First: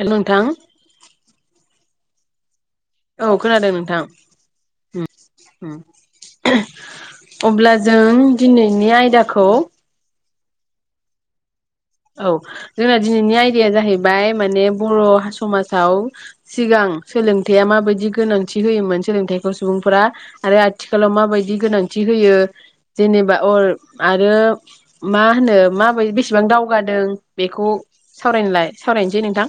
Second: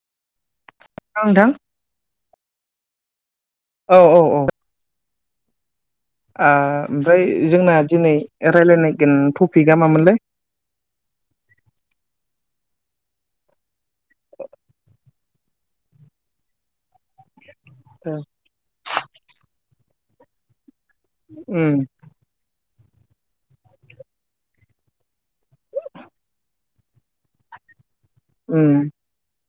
हेल नोंथां। औ नोंथां औ खोनादों नोंथां। होम। ओ ओमफ्राय जोंना जों दिनै रायलायनो दिनैनि नागिनाय आयदाखौ टपिकआ मामोनलाय? औ जोंना दिनैनि आयदाया जाहैबाय माने बर' समाजाव सिगां सोलों थाइआ माबायदि गोनांथि होयोमोन सोलोंथाइखौ सुबुं फोरा आरो आथिखालाव माबायदि उम गोनांथि होयो जेनेबा अल आरो मा होनो माबायदि बेसेबां दाउ- दावगादों बेखौ- सावरायनोलाय सावरायनोसै नोंथां।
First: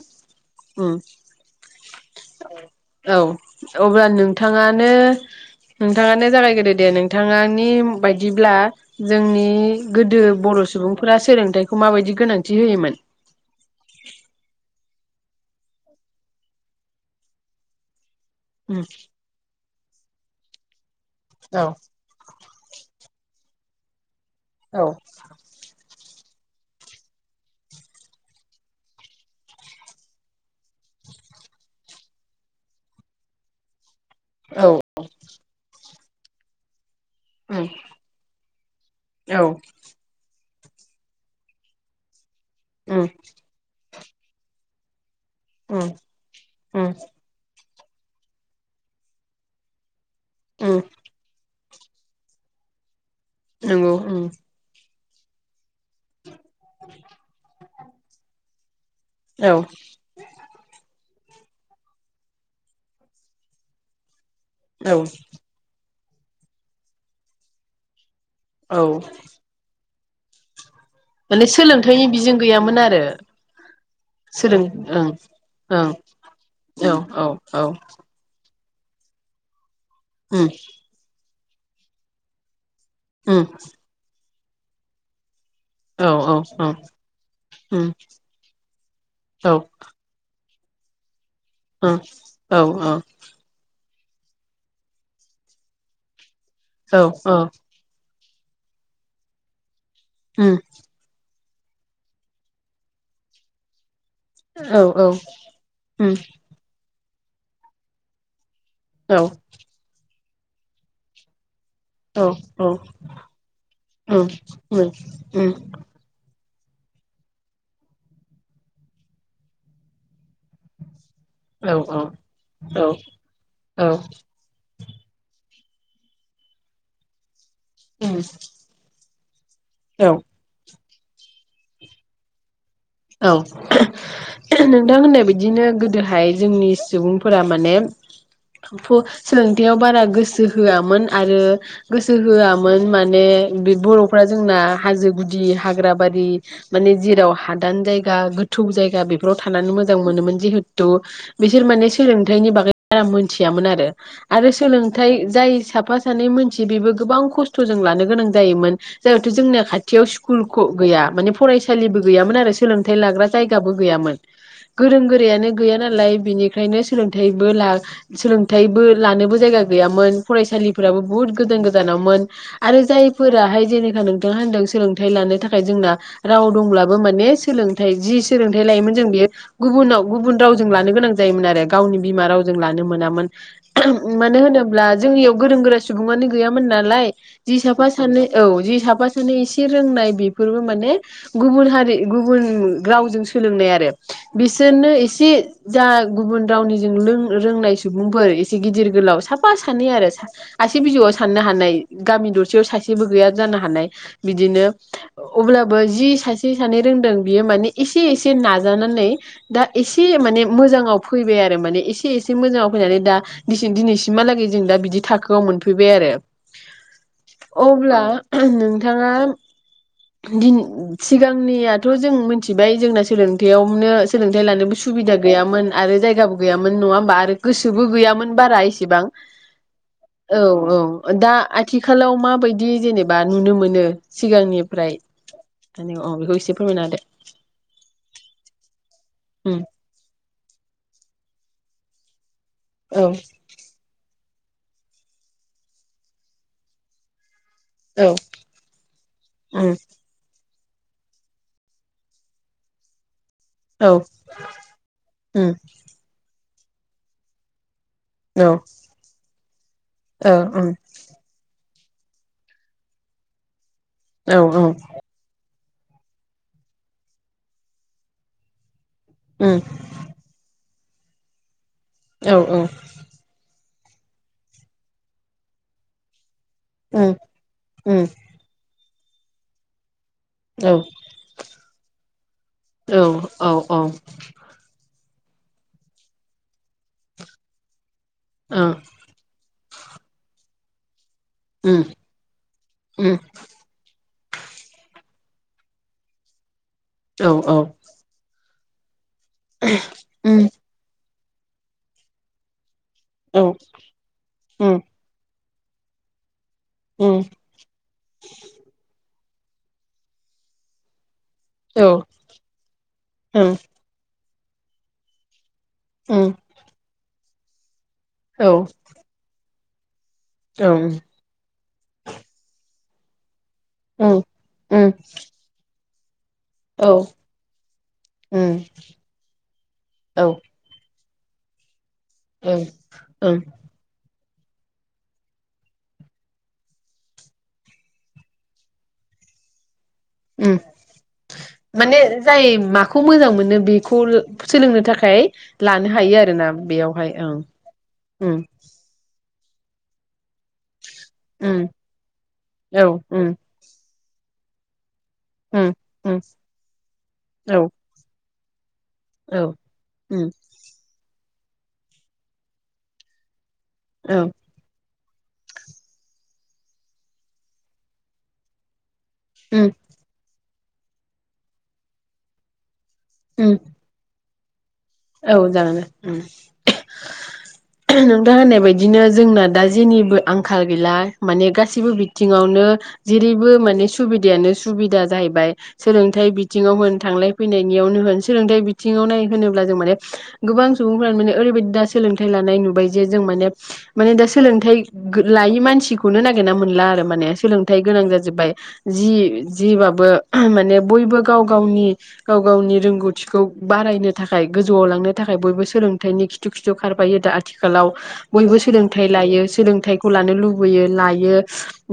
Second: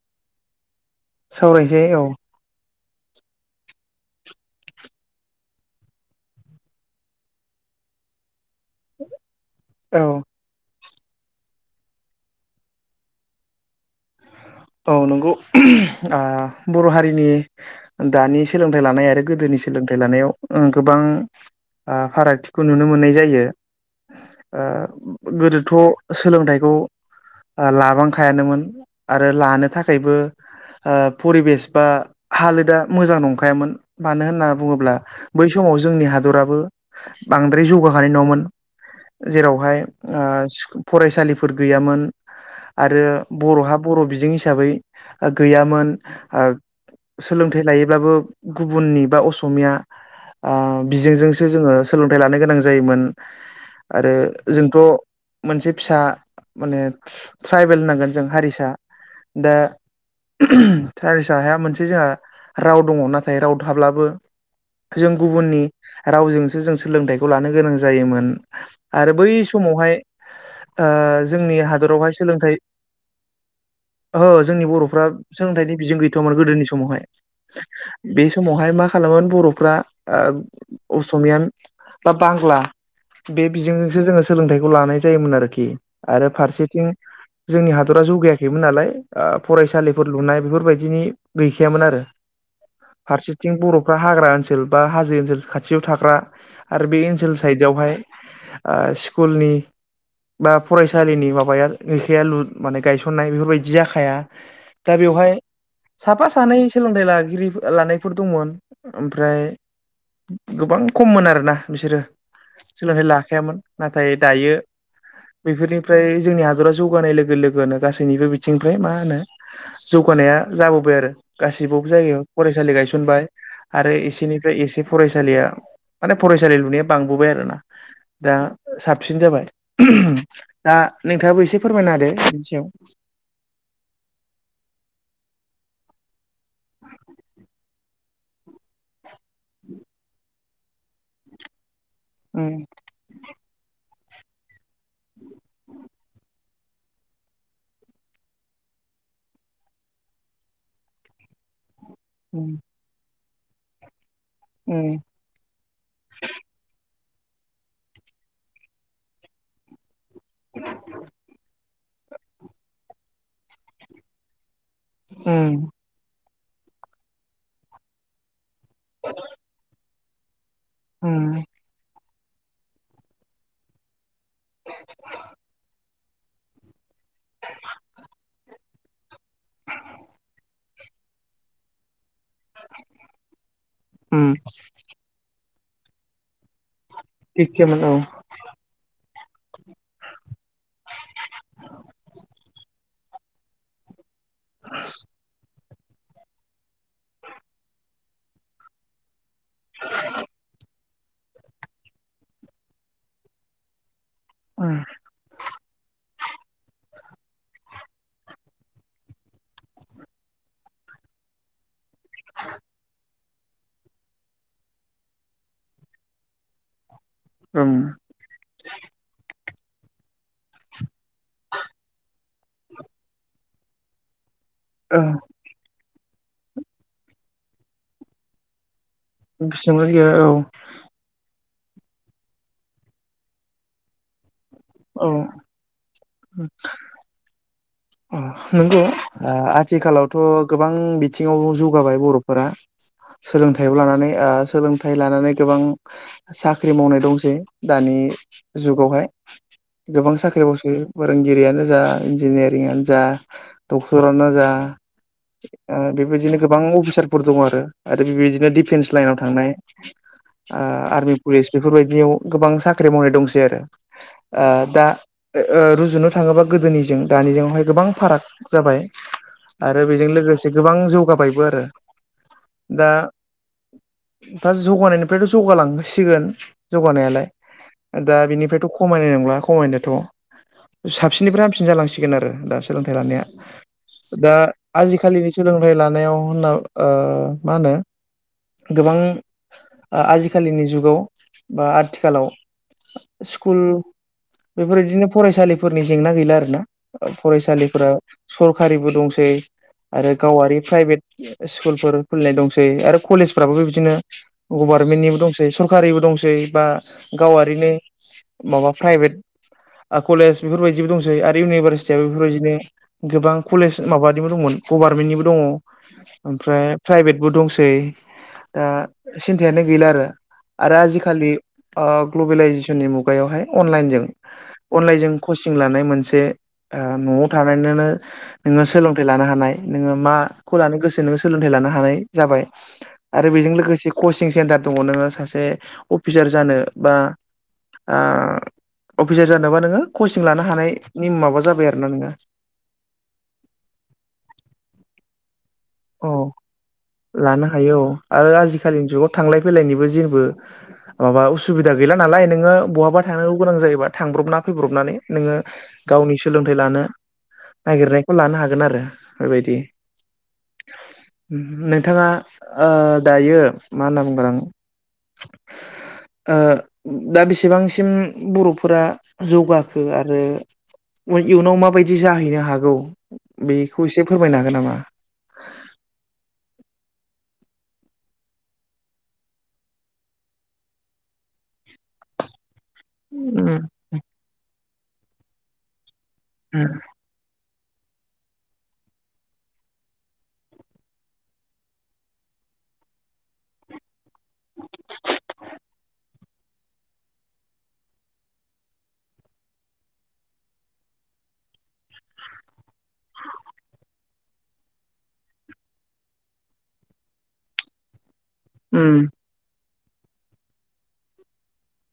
उम। सावरायनोसै औ। औ अब्ला नोंथाङानो नोंथाङानो जागाय गोदो दे नोंथांनि बायदिब्ला जोंनि औ गोदो बर' सुबुं फोरा सोलोंथाइखौ माबायदि गोनांथि होयोमोन [inaudible] औ नंगौ [unintelligible] ओ बर' हारिनि दानि सोलोंथाइ उम लानाय आरो गोदोनि सोलोंथाइ लानायाव ओ। गोबां औ ओ फारागथि खौ नुनो मोननाय जायो। ओ गोदोथ' सोलोंथाइखौ ओ लाबांखायानोमोन आ ओ लानो थाखायबो ओ परिबेस बा हालोदा मोजां नंखायामोन। मानो होनना औ बुङोब्ला बै समाव ज जोंनि हादराबो उम बांद्राय जौगाखानाय नङामोन औ जेरावहाय ओ फरायसालिफोर गैयामोन। आरो उम बर'हा बर' बिजों हिसाबै गैयामोन उम ओ उम सोलोंथाइ लायो ब्लाबो गुबुननि बा असमिया ओ उम बिजोंजोंसो जोङो सोलोंथाइ लानो गोनां जायोमोन नंगौ आरो उम जोंथ' मोनसे फिसा मानेब ट्रायब ट्रायबेल होननांगोन जों हारिसा दा औ [unintelligible] सारि साहाया मोनसे जोंहा राव दङ नाथाय राव थाब्लाबो औ जों गुबुननि रावजोंसो जों सोलोंथाइखौ लानो गोनां जायोमोन। औ आरो बै समावहाय ओ माने जोंनि सोलोंथाइनि हादरावहाय बिजों सोलोंथाइ गैयामोन आरो ओहो सोलों जोंनि बर'फ्रा ओं सोलोंथाइनि ओं बिजों गैथ'वामोन गोदोनि औ समावहाय औ औ बे समाव ओमाय मा खालामोमोन बर'फ्रा उम ओ असमिया बा‌‌ बांला उम बे बिजोंजोंसो जोङो सोलोंथाइखौ लानाय जायोमोन आरोखि औ आरो औ औ फारसेथिं जोंनि उम हादरा जौगाया याखैमोन‌ नालाय औ फरायसालिफोर लुनाय बेफोरबायदिनि गैखायामोन उम आरो औ फारसेथिं बर' फ्रा हाग्रा ओनसोल बा हाजो ओनसोल खाथियाव थाग्रा आरो बे औ ओनसोल औ साइदावहाय ओ‌ स्कुलनि उम बा फरायसालिनि माब [unintelligible] सननाय बेफोरबायदि जाखाया औ दा औ बेवहाय उम साफा सानै सोलों थाइ‌‌ लागिरि लानायफोर दंमोन। औ ओमफ्राय गोबां खममोन आरोना बिसोरो औ सोलोंथाइ लाखायामोन नाथाय उम दायो उम उम बेफोरनिफ्राय जोंनि हा दोरा जौगानाय लोगो लोगोन गासैनिबो बिथिंनिफ्राय मा होनो जौगानाया जाबोबाय आरो औ गासिबबो जायगायाव फरायसालि औ गायसनबाय औ आरो औ एसेनिफ्राय एसे फरायसालिया माने फरायसालि लुनाया बांबोबाय आरो ना दा‌ साब सिन जाबाय। [unintelligible] दा नोंथाङाबो एसे फोरमायना होदो बिनि सायाव औ [unintelligible] नोंथां होननाय बायदिनो गोद हाय जोंनि सुबुंफोरा माने फु सोलोंथायाव बारा गोसो होआमोन आरो गोसो उम होआमोन माने बे बर' जोंना हाजो गुदि हाग्राबारि माने जेराव हा दान जायगा गोथौ जायगा बेफोरआव थानानै मोजां मोनो मोन जिहेतु बिसोर माने सोलोंथाइनि उम बागै बारा मोन थियामोन आरो आरो उम सोलोंथाइ जाय साफा सानै मानसि बेबो गोबां खस्थ जों लानो गोनां जायोमोन जाहाथे जोंना खा थियाव स्कुल ख गैया माने फराइसालिबो गैयामोन आरो सोलोंथाइ लाग्रा जायगाबो गैयामोन । गोरों गोरायानो उम गैया नालाय बिनि खायनो सोलोंथाइबो ला सोलों थायबो लानोबो जायगा गैयामोन । फराइसालिफोराबो बुहुत उम गोदान गोदानावमोन । आरो जायफोराहाय जेनेखा नों थांआ होनदों सोलोंथाइ लानो थाखाय जोंना राव दंब्लाबो माने सोलोंथाइ जि सोलोंथाइ लायोमोन बेयो गुबुनाव गुबुन रावजों जों लानो गोनां जायोमोन आरो गावनि बिमा राव जों लानो मोनामोन। उम मानो होनोब्ला जोंनियाव गोरों गोरा सुबुंआनो गैयामोन नालाय जि एखेमोन साफा औ सानै, औ जि साफा माने एसे रोंनाय बेफोरबो माने गुबुन हारि गुबुन रावजों सोलोंनाय आरो बिसोरनो एसे जा गुबुन रावनि जों लों रोंनाय सुबुंफोर एसे गिदिर गोलाव साब साफा सानै आरो आसि सि बिजौआव साननो हानाय गामि दरसेयाव सासेबो गैया जानो हानाय । बिदिनो उम अब्लाबो जि सा से सानै रोंदों बियो माने इसे इसे नाजानानै दा इसे माने मोजाङाव फैबाय आरो माने इसे से एसे मोजाङाव फैनानै दा दिनैसिमहालागै जों दा बिदि थाखोआव मोनफैबाय आरो ओं अब्ला नोंथाङा दिन सिगांनिया थ जों मिथिबाय जोंना सोलों देयावनो सोंलों देलानोबो सुबिदा गैयामोन। आरो जायगाबो गैयामोन नङा होमबा आरो गोसोबो गैयामोन बारा एसेबां। गोसोआवनो गैया औ। औ दा आथिखालाव माबायदि जेनेबा नुनो मोनो सिगांनि फ्राय औ मानि अ बेखौ एसे फोरमायना होदो। अ नोंगौ। ओ उम आथिखालावथ । गोबां बिथिङाव जौगाबाय बर फोरा औ सोलोंथाइआव लानानै ओ सोलोंथाइ लानानै गोबां साख्रि मावनाय दंसै। दानि औ जुगावहाय उम गोबां साख्रि ओ फोरोंगिरियानो जा इन्जिनियार यानो जा औ डक्टरानो जा उम ओ बेबायदिनो गोबां अफिसारफोर दङ आरो। आरो बेबायदिनो औ डिफेन्स लाइनाव थांनाय औ ओ उम आर्मि पुलिस बेफोरबायदियाव गोबां साख्रि मावनाय दंसै आरो। औ आह दा ओ रुजुनो थाङोबा गोदोनिजों दानिजोंआवहाय गोबां फाराग जाबाय। उम आरो बेजों लोगोसे गोबां। जौगाबायबो आरो। औ औ। दा दा जौगानायनिफ्रायथ जौगालांसिगोन। जौगानायालाय उम दा बिनिफ्रायथ ख खमायनाय नंला खमायनायाथ। औ साबसिननिफ्राय हामसिन जालांसिगोन। सिखोन आरो दा सोलोंथाइ औ लानाया औ औ दा आजिखालिनि सोलोंथाइ लानायाव होनना ओ मा होनो ओ गोबां आ आजिखालिनि जुगाव बा उम आथिखालाव उम स्कुल बेफोरबायदिनो फरायसालिफोरनि जेंना गैला आरो ना। औ फरायसालिफोरा सरकारिबो दंसै सै आरो उम गावारि प्राइभेट स्कुलफोर खुलिनाय दंसै आरो औ कलेजफ्राबो बिदिनो उम गभारमेन्टनिबो दं सरकारिबो दंसै बा उम गावारिनि माबा प्राइभेट आ कलेज बेफोरबायदिबो दंसै आरो इउनि [unintelligible] औ बेफोरबादिनो गोबां उम कलेज माबा निबो दंमोन गभारमेन्टनिबो दङ। ओम ओमफ्राय प्राइभेट बो दंसै। औ ओ सिन यानो गैला आरो। आरो ओं आजिखालि ओ ग्लबेलाइजेसननि मुग यावहाय अनलाइनजों ओम ओम अनलाइनजों कसिं लानाय मोन से ओ औ न'आव थानानैनोनो नोङो ओम सोलोंथाइ लानो हानाय नोङो औ माखौ लानो गोसो नो सोलोंथाइ लानो हानाय जाबाय ओं आरो ओं बेजों लोगोसे कचिं स्टेन्डार दङ नोङो सासे अफिसार जानो बा अ अफिसार जानोबा नोङो कचिं लानो ओम हानायनि माबा जाबा माने जाय माखौ मोजां मोनो बेखौ सोलोंनो थाखाय लानो औ हायो आरोना बेयावहाय ओं लानो हायो औ आरो ओम आजिखालिनि जुगाव थांलाय फैलायनिबो जेबो माबा ओम उसुबिदा गैला नालाय नोङो औ बहाबा थांनांगौ ओम गोनां जायोबा थांब्रबना फैब्रबनानै नोङो ओम गावनि ओम सोलोंथाइ लानो नागिरनायखौ लानो हागोन। गोन आरो औ‌‌ बेबायदि उम नोंथाङा ओ‌ दायो। मा होनना औ बुंगोन आं ओ दा बेसेबांसिम बर'फोरा ओम जौगाखो आरो उइ इयुनाव माबायदि जाहैनो हागौ? ओम बेखौ इसे फोरमायना‌ गो नामा? औ जागोन दे उम नोंथां होननाय बायदिनो जोंना दा जेनिबो आंखाल गैला माने गाससिबो बिथिङावनो जेरैबो उम माने सुबिदायानो सुबिदा जाहैबाय। सोलोंथाइ बिथिङाव होनो थांलाय फैनायनियावनो होन सोलोंथायाइ बिथिङाव नाय होनो ब्ला जों माने गोबां सुबुंफ्रानो माने ओरैबायदि दा सोलोंथाइ लानाय नुबाय जे जों माने माने दा सोलोंथाइ गो लायै मानसिखौनो नागिरना मोनला आरो माने सोलोंथाइ गोनां जाजोबबाय जि जि बाबो माने बयबो गाव गावनि गाव गावनि रोंगौथिखौ बारायनो थाखाय गोजौआव लांनो थाखाय बयबो सोलोंथाइनि खिथु खिथु खारफायो दा आथिखालाव बयबो सोलोंथाइ उम लायो सोंलों थाइखौ लानो लुबैयो लायो।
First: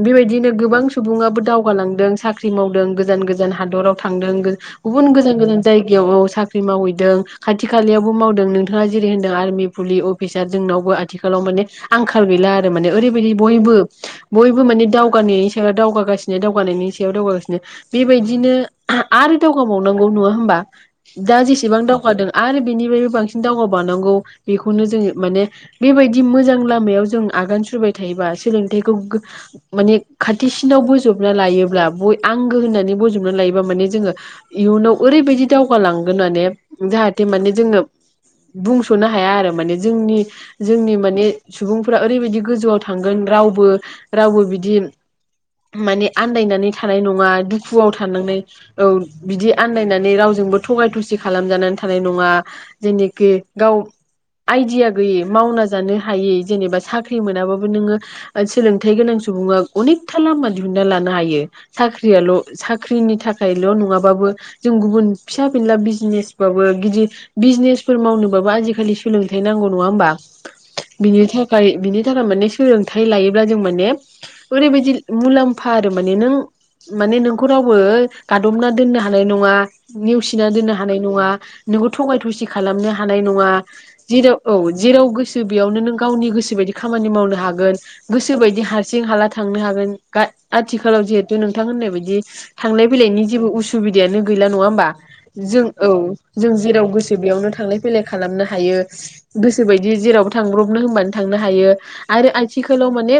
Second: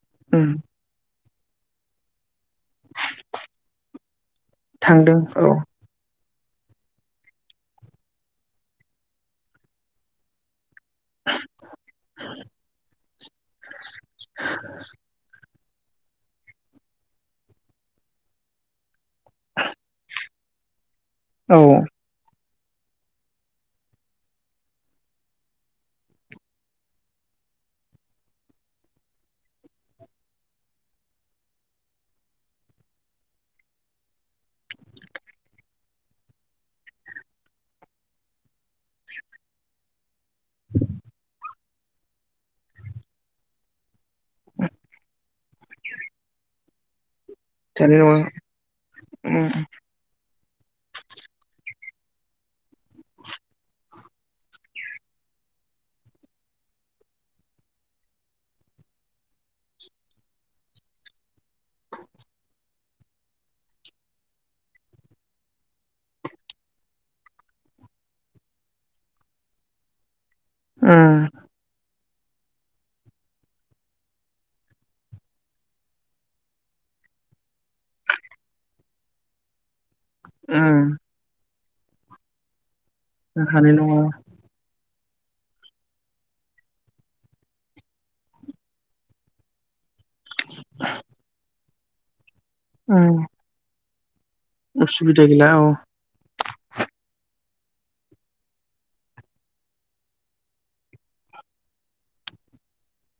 बेबायदिनो उम गोबां सुबुआबो दावगालांदों साख ख्रि मावदों गोजान गोजान हादराव थांदों गो गुबुन थांदों गोजान गोजान जायगायावबो साख ख्रि‌ मावै दों खाथि खालयावबो मावदों नोंथाङा जेरै होनदों आर्मि पुलि अफिसार जोंनाव बो आथिखालाव माने आंखाल गैला‌ आरो माने ओरैबायदि बयबो बयबो माने दावगानायनि सा ओ दावगागासिनो दावगानायनि सायाव दावगागासिनो बेबायदिनो आरो दावगाबावनांगौ नंआ होमबा? औ सेबां दावगादों आरो बेनिफ्रायबो बांसिन दावगाबानांगौ बेखौनो जोङो माने बेबायदि मोजां लामायाव जों आगान सुरबाय थायोबा सोलोंथाइखौ गो माने खाथिसिनाव बोजबना लायोब्ला बय आंगो होननानै बोजबना लायोबा माने जोङो इयुनाव ओरैबायदि दावगालांगोन माने जाहाथे माने जोङो बुंसनो हाया आरो माने जोंनि जोंनि माने सुबुंफोरा ओरैबायदि गोजौआव थांगोन रावबो रावबो बिदि माने आन्दायनानै थानाय नङा। दुखुआव हानाय नङा थांनांनाय औ उम बिदि आन्दायनानै रावजोंबो थगाय थसिग खालामजानानै थानाय नङा जेनिखि गाव आइडिया गैयै मावना जानो हायै जेनेबा साख्रि मोनाबाबो नोङो ओ सोलोंथाइ गोनां सुबुङा अनेखथा लामा दिहुनना लानो हायो। साख्रियाल' साख साख्रिनि थाखायल नङाबाबो जों गुबुन फिसा फिनला बि बिजनेसबाबो गिदिर बिजनेसफोर मावनोबाबो आजिखालि सोलोंथाइ नांगौ नङा होम्बा। बिनि उम थाखाय बिनि [unintelligible] माने सोलोंथाइ लायोब्ला जों माने ओरैबायदि मुलाम्फा आरो माने नों माने नोंखौ रावबो गादबना दोननो हानाय नङा। नेवसिना दोना उम बा नोंखौ थगाय थसि खालामनो हानाय नङा हानाय नङा जेराव औ। जेराव गोसो बेयावनो नों गावनि गोसो बायदि खामानि मावनो हागोन गोसो बायदि हारसिं हाला थांनो हागोन। आथिखालाव जिहेथु नों नोंथांङा होननाय बायदि थांलाय फैलायनि उम जेबो उसु बिदायानो गैला नङा होमबा? उसुबिदा गैला जों औ जों जेराव गोसो बेयावनो थांलाय फैलाय खालामनो हायो गोसो बायदि जेरावबो थांब्रबनो होनबानो थांनो हायो आरो आथिखालाव माने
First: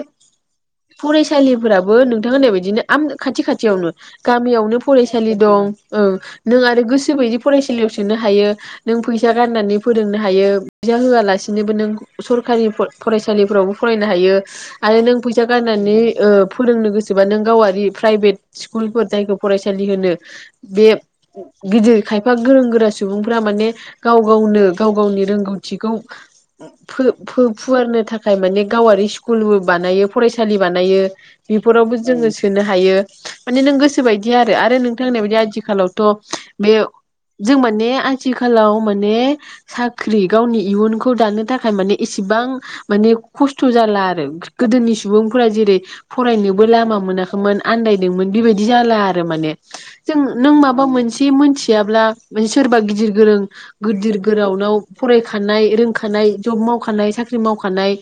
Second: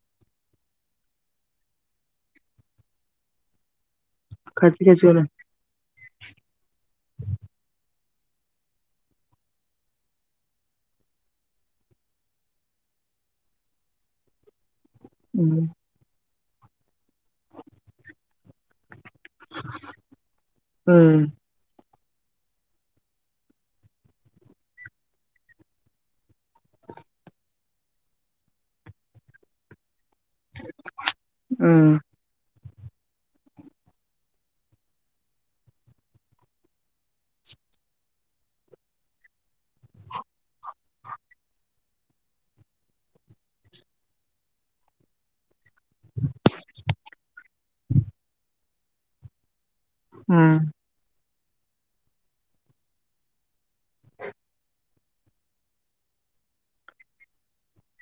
फरायसालिफोराबो नोंथां होननाय बायदिनो आम खाथि खाथियावनो। गामियावनो खाथि खाथियावनो फरायसालि दं। औ नों आरो गोसो गोसो बायदि फरायसालियाव सोनो हायो नों फैसा गारनानै फोरोंनो हायो फैसा होआलासिनोबो नों सरखारि फरायसालिफ्रावबो फरायनो हायो। आरो नों फैसा उम गारनानै ओ फोरोंनो गोसोबा नों गावारि प्राइभेट स्कुलफोर जायखौ फरायसालि होनो बे उम गिदिर खायफा गोरों गोरा सुबुंफ्रा माने गाव गावनो गाव गावनि रोंगौथिखौ फुवारनो थाखाय माने गावारि स्कुलबो बानायो। फरायसालि बानायो बेफोरावबो उम जोङो सोनो हायो। हायो माने नों गोसो बायदि आरो नोंथां होन्नाय बायदि आथिखालावथ बे जों माने आथिखालाव माने साख्रि गावनि इयुनखौ दानो थाखाय माने एसेबां माने खस्थ जाला आरो गोदोनि सुबुंफोरा जेरै फरायनोबो लामा मोनाखैमोन आन्दायदोंमोन बेबायदि जाला आरो माने। जों नों उम माबा मोनसे मिथियाब्ला माने सोरबा गिदिर गोरों गिदिर गोरानाव फरायखानाय रोंखानाय जब मावखानाय साख्रि मावखानाय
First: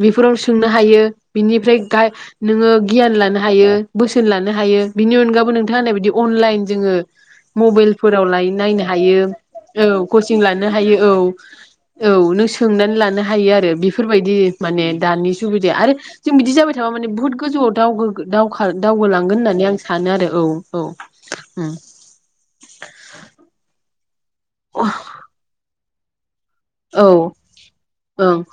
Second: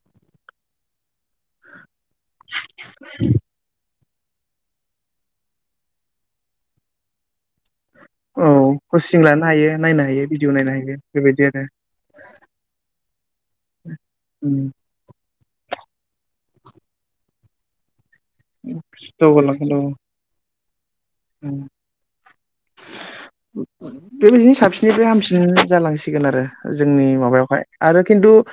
बेफोराव सोंनो हायो बिनिफ्राय दा नोङो गियान लानो हायो। बोसोन लानो हायो बिनि अनगाबो नोंथाङा होननाय बिदि अनलाइन जोङो मबाइल फोराव लाय औ नायनो हायो कचिं लानो हायो औ नायनो हायो कचिं भिडिअ लानो नायनो हायो औ बेबायदि आरो औ नों सोंनानै लानो हायो। हायो आरो बेफोरबायदि उम माने दानि सुबिदाया आरो बिदि जाबाय थाबा मान बहुत गोजौआव दावगो दावगोलांगोन होननानै दावगालांगोन आं औ सानो आरो औ। औ उम लांदां लांदां बेबायदिनो साबसिन गाहामसिन जालांसि सिगोन आरो औ जोंनि माबायावहाय आरो खिन्थु उम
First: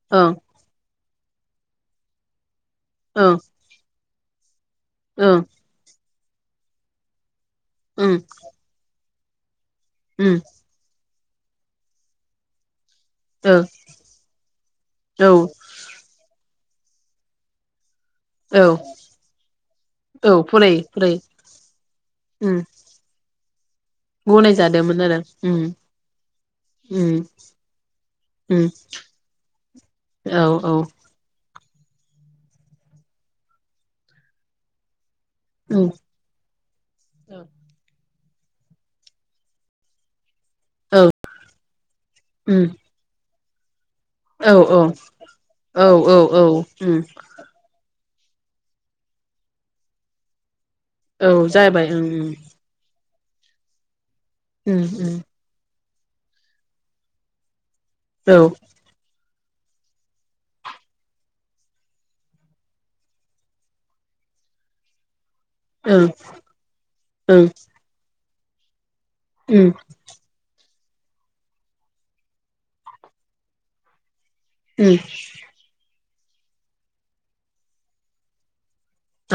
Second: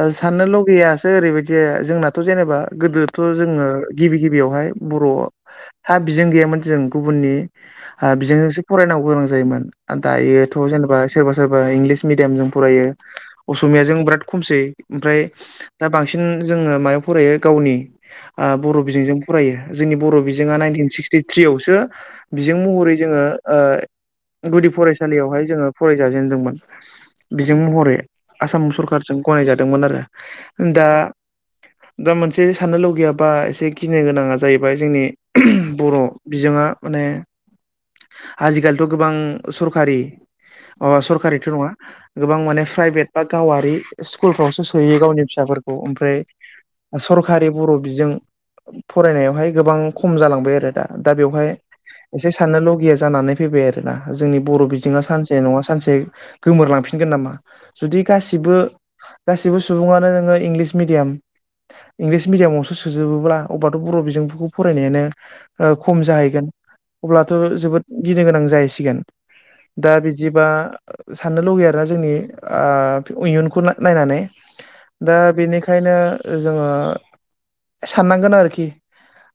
ओ औ ओं साननो लुगैया दा ओरैबायदि जोंनाथ' जेनेबा गोदोथ' ओं जोङो गिबि गिबियावहाय बर' ओं हा बिजों गैयामोन जों गुबुननि ओं हा बिजोंसो फरायनांगौ गोनां जायोमोन। उम दायोथ' जेनेबा सोरबा सोरबा इंलिस मिडियामजों फरायो असमियाजों बिराद खमसै ओमफ्राय ओ औ दा बांसिन जोङो मायाव फरायो गावनि ओ औ बर' बिजोंजों फरायो जोंनि बर' औ बिजोंआ फरायो नाइन्टिन फरायो सिक्सटिथ्रियावसो उम बिजों महरै जोङो ओ गुदि गनायजादोंमोन आरो फरायसालियावहाय उम जोङो फरायजाजेनदोंमोन उम बिजों महरै उम आसाम सरखारजों गनायजादोंमोन आरो औ औ दा दा मोनसे साननो लगैयाबा एसे गिनो गोनाङा जाहैबाय जोंनि उम बर' बिजोङा ने आजिखालिथ' गोबां सरखारि औ अ' सरखारिथ' नङा गोबां माने उम प्राइभेट बा गावारि औ स्कुलफ्रावसो सोहैयो गावनि फिसाफोरखौ औ ओमफ्राय औ उम सरखारि बर' बिजों फरायनायावहाय गोबां खम जालांबाय आरो दा। दा औ बेवहाय जाबाय। एसे ओं साननो लगैया जानानै फैबाय आरो ना जोंनि बर बिजोङआ ओं सानसे नङा सानसे गोमोरलांफिनगोन नामा? जुदि ओं गासिबो औ गासैबो सुबुङानो नोङो इंलिस मिडियाम इंलिस मिडियामावसो सोजोबोब्ला अबाथ बर बिजोंफोरखौ फरायनायानो खम ओं जाहैगोन अब्लाथ ओं जोबोद गिनो गोनां जायो जाहैसिगोन ओं दा बिदिबा साननो लुगैयो आरोना जोंनि आ इयुनखौ नायनानै ओं दा बेनिखायनो जोङो साननांगोन आरोखि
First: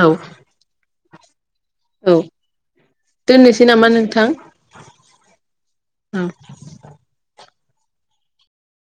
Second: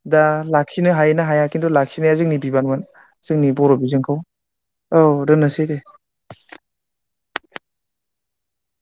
औ दा लाखिनो हायो [unintelligible] खिनाया औ जोंनि बिबानमोन जोंनि दोननोसै बर नामा बिजोंखौ नोंथां औ दोननोसै दे औ